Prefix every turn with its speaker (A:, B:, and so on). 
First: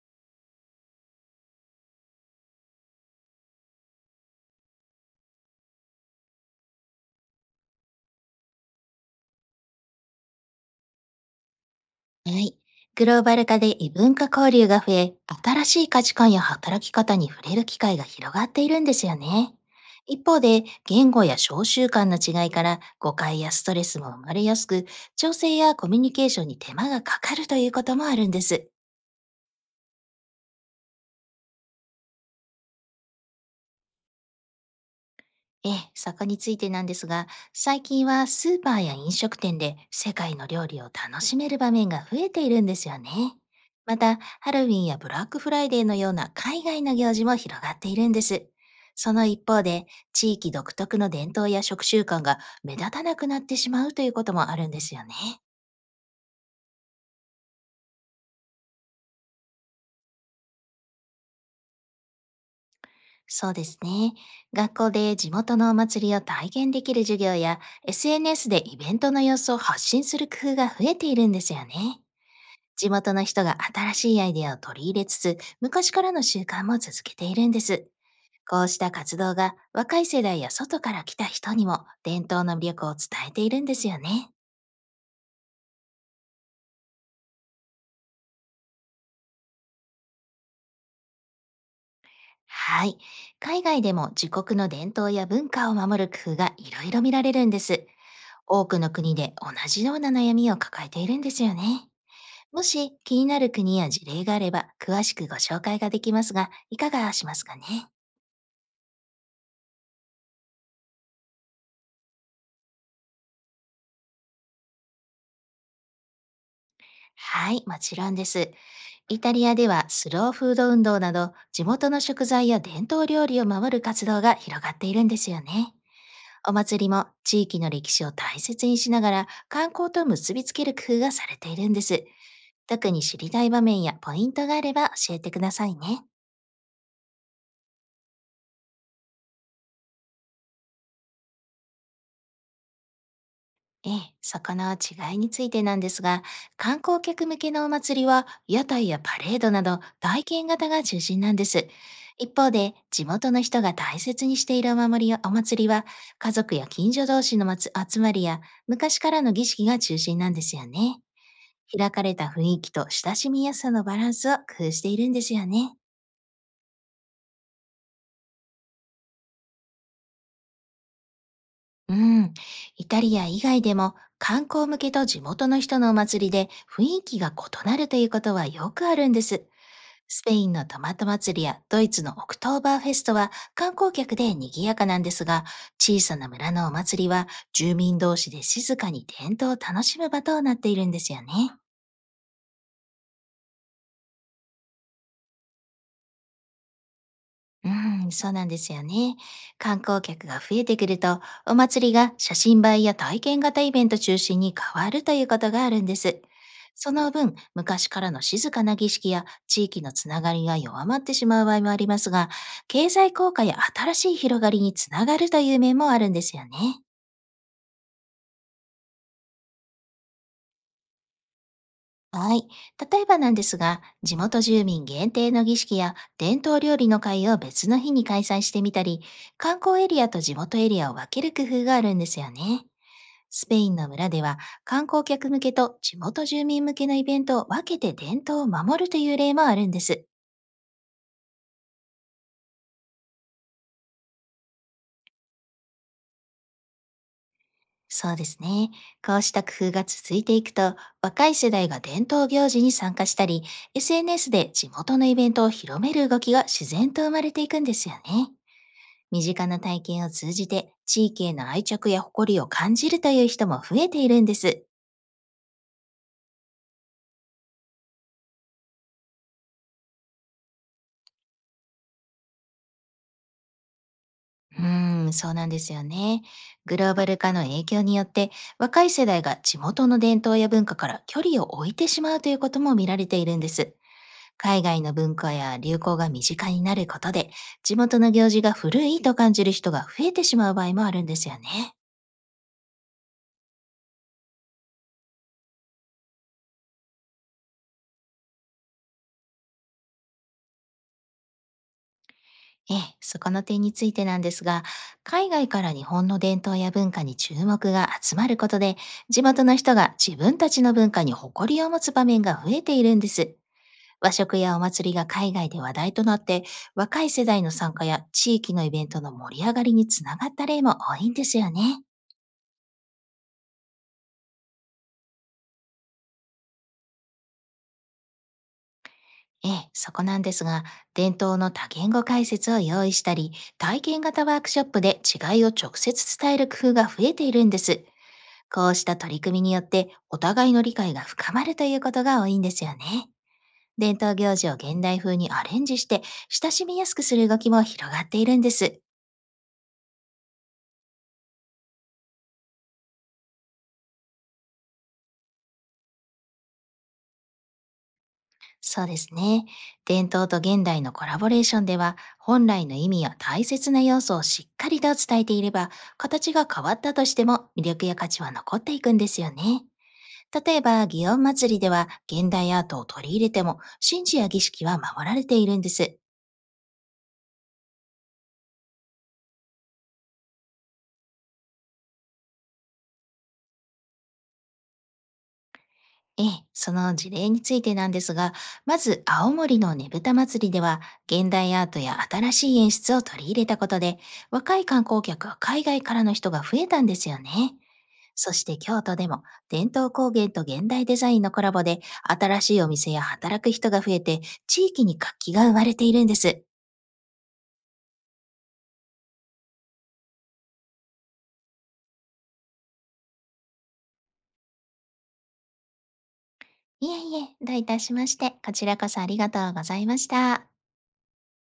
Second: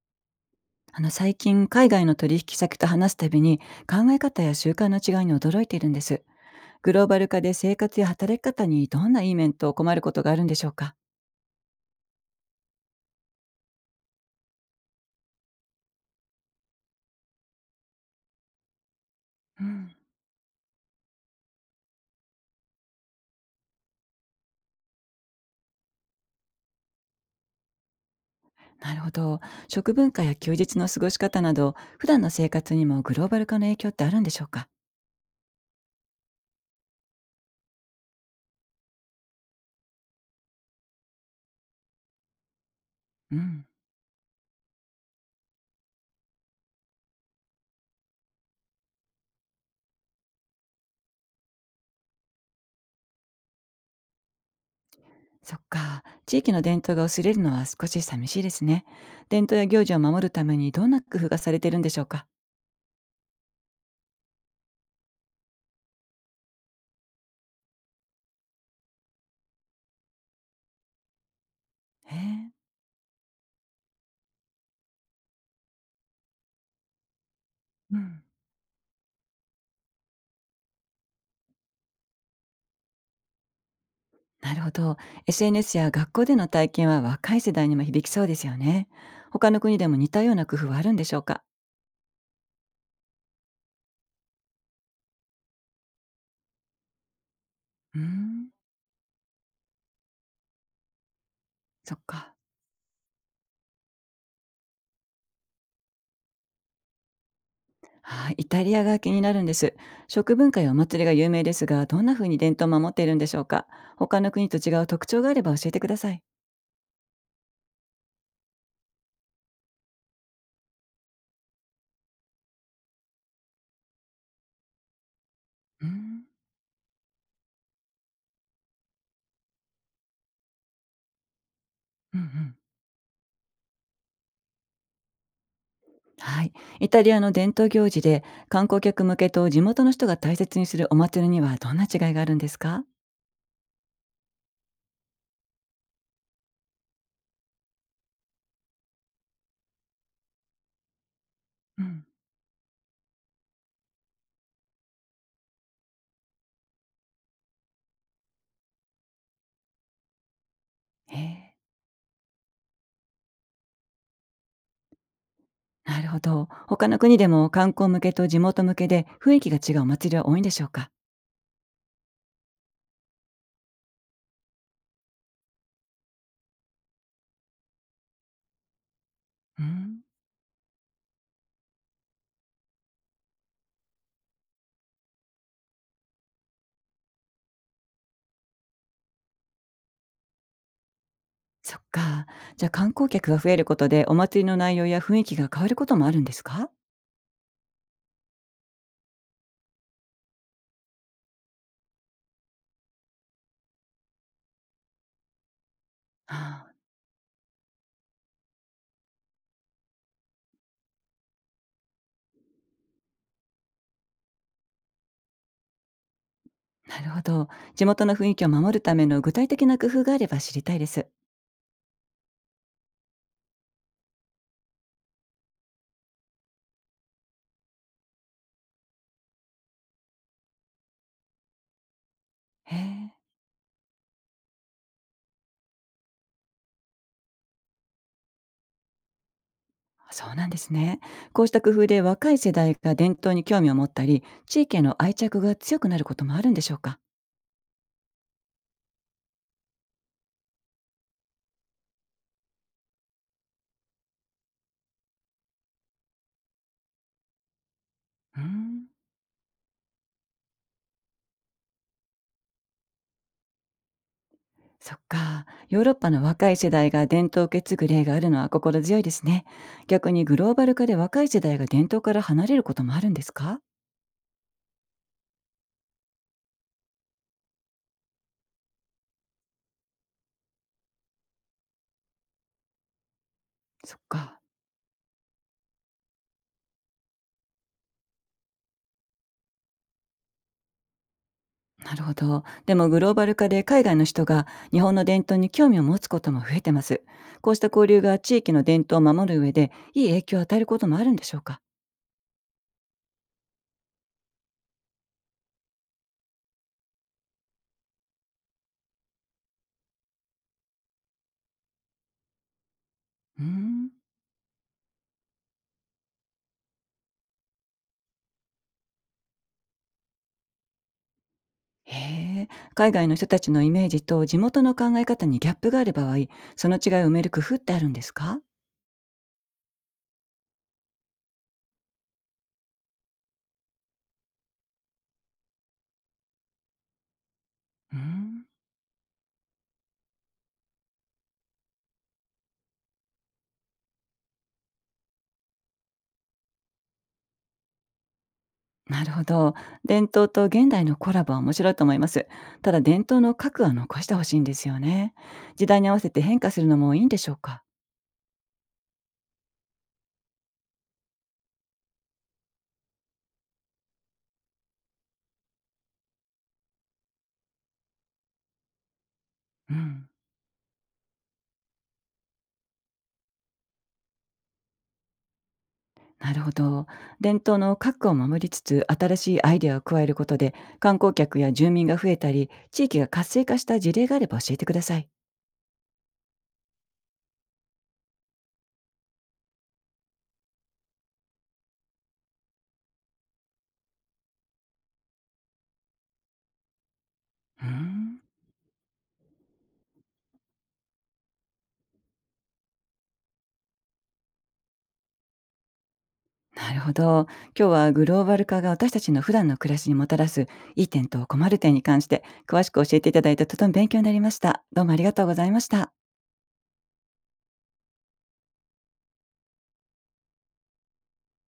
A: 最近海外の取引先と話すたびに、考え方や習慣の違いに驚いているんです。グローバル化で生活や働き方にどんないい面と困ることがあるんでしょうか？
B: はい。グローバル化で異文化交流が増え、新しい価値観や働き方に触れる機会が広がっているんですよね。
A: うん。
B: 一方で、言語や小習慣の違いから誤解やストレスも生まれやすく、調整やコミュニケーションに手間がかかるということもあるんです。
A: なるほど。食文化や休日の過ごし方など普段の生活にもグローバル化の影響ってあるんでしょうか？
B: ええ、そこについてなんですが、最近はスーパーや飲食店で世界の料理を楽しめる場面が増えているんですよね。
A: うん。
B: また、ハロウィンやブラックフライデーのような海外の行事も広がっているんです。その一方で、地域独特の伝統や食習慣が目立たなくなってしまうということもあるんですよね。
A: そっか、地域の伝統が薄れるのは少し寂しいですね。伝統や行事を守るためにどんな工夫がされてるんでしょうか？
B: そうですね。学校で地元のお祭りを体験できる授業や、SNS でイベントの様子を発信する工夫が増えているんですよね。
A: へえ。
B: 地元の人が新しいアイデアを取り入れつつ、昔からの習慣も続けているんです。
A: うん。
B: こうした活動が若い世代や外から来た人にも伝統の魅力を伝えているんですよね。
A: なるほど。SNS や学校での体験は若い世代にも響きそうですよね。他の国でも似たような工夫はあるんでしょうか？
B: はい。海外でも自国の伝統や文化を守る工夫がいろいろ見られるんです。
A: うーん、
B: 多くの国で同じような悩みを抱えているんですよね。
A: そっか。
B: もし気になる国や事例があれば詳しくご紹介ができますが、いかがしますかね。
A: はい、イタリアが気になるんです。食文化やお祭りが有名ですが、どんな風に伝統を守っているんでしょうか？他の国と違う特徴があれば教えてください。
B: はい、もちろんです。イタリアではスローフード運動など地元の食材や伝統料理を守る活動が広がっているんですよね。
A: うーん、
B: お祭りも地域の歴史を大切にしながら観光と結びつける工夫がされているんです。
A: うんうん。
B: 特に知りたい場面やポイントがあれば教えてくださいね。
A: はい。イタリアの伝統行事で観光客向けと地元の人が大切にするお祭りにはどんな違いがあるんですか？
B: ええ、そこの違いについてなんですが、観光客向けのお祭りは屋台やパレードなど体験型が中心なんです。
A: うん。
B: 一方で、地元の人が大切にしているお守りやお祭りは、家族や近所同士のまつ集まりや昔からの儀式が中心なんですよね。
A: へえ。
B: 開かれた雰囲気と親しみやすさのバランスを工夫しているんですよね。
A: なるほど。他の国でも観光向けと地元向けで雰囲気が違うお祭りは多いんでしょうか？
B: うん。イタリア以外でも観光向けと地元の人のお祭りで雰囲気が異なるということはよくあるんです。
A: うーん。
B: スペインのトマト祭りやドイツのオクトーバーフェストは観光客で賑やかなんですが、小さな村のお祭りは住民同士で静かに伝統を楽しむ場となっているんですよね。
A: そっか。じゃあ観光客が増えることでお祭りの内容や雰囲気が変わることもあるんですか？
B: うん、そうなんですよね。観光客が増えてくると、お祭りが写真映えや体験型イベント中心に変わるということがあるんです。
A: ああ。
B: その分、昔からの静かな儀式や地域のつながりが弱まってしまう場合もありますが、経済効果や新しい広がりにつながるという面もあるんですよね。
A: なるほど。地元の雰囲気を守るための具体的な工夫があれば知りたいです。
B: はい。例えばなんですが、地元住民限定の儀式や伝統料理の会を別の日に開催してみたり、観光エリアと地元エリアを分ける工夫があるんですよね。
A: へえ、
B: スペインの村では観光客向けと地元住民向けのイベントを分けて伝統を守るという例もあるんです。
A: そうなんですね。こうした工夫で若い世代が伝統に興味を持ったり、地域への愛着が強くなることもあるんでしょうか？
B: そうですね。こうした工夫が続いていくと、若い世代が伝統行事に参加したり、SNS で地元のイベントを広める動きが自然と生まれていくんですよね。
A: うーん。
B: 身近な体験を通じて地域への愛着や誇りを感じるという人も増えているんです。
A: そっか。ヨーロッパの若い世代が伝統を受け継ぐ例があるのは心強いですね。逆にグローバル化で若い世代が伝統から離れることもあるんですか？
B: うーん、そうなんですよね。グローバル化の影響によって若い世代が地元の伝統や文化から距離を置いてしまうということも見られているんです。
A: そっか。
B: 海外の文化や流行が身近になることで地元の行事が古いと感じる人が増えてしまう場合もあるんですよね。
A: なるほど。でもグローバル化で海外の人が日本の伝統に興味を持つことも増えてます。こうした交流が地域の伝統を守る上でいい影響を与えることもあるんでしょうか？
B: ええ、そこの点についてなんですが、海外から日本の伝統や文化に注目が集まることで、地元の人が自分たちの文化に誇りを持つ場面が増えているんです。
A: うーん。
B: 和食やお祭りが海外で話題となって、若い世代の参加や地域のイベントの盛り上がりにつながった例も多いんですよね。
A: へえ。海外の人たちのイメージと地元の考え方にギャップがある場合、その違いを埋める工夫ってあるんですか？
B: ええ、そこなんですが、伝統の多言語解説を用意したり、体験型ワークショップで違いを直接伝える工夫が増えているんです。
A: うーん。
B: こうした取り組みによってお互いの理解が深まるということが多いんですよね。伝統行事を現代風にアレンジして親しみやすくする動きも広がっているんです。
A: なるほど。伝統と現代のコラボは面白いと思います。ただ伝統の核は残してほしいんですよね。時代に合わせて変化するのもいいんでしょうか。
B: そうですね。伝統と現代のコラボレーションでは本来の意味や大切な要素をしっかりと伝えていれば、形が変わったとしても魅力や価値は残っていくんですよね。
A: うん。
B: 例えば、祇園祭では現代アートを取り入れても神事や儀式は守られているんです。
A: なるほど。伝統の核を守りつつ、新しいアイデアを加えることで、観光客や住民が増えたり、地域が活性化した事例があれば教えてください。
B: ええ、その事例についてなんですが、まず青森のねぶた祭りでは、現代アートや新しい演出を取り入れたことで、若い観光客は海外からの人が増えたんですよね。
A: うーん。
B: そして京都でも、伝統工芸と現代デザインのコラボで、新しいお店や働く人が増えて、地域に活気が生まれているんです。
A: なるほど。今日はグローバル化が私たちの普段の暮らしにもたらすいい点と困る点に関して詳しく教えていただいて、とても勉強になりました。どうもありがとうございました。
B: いえいえ、どういたしまして、こちらこそありがとうございました。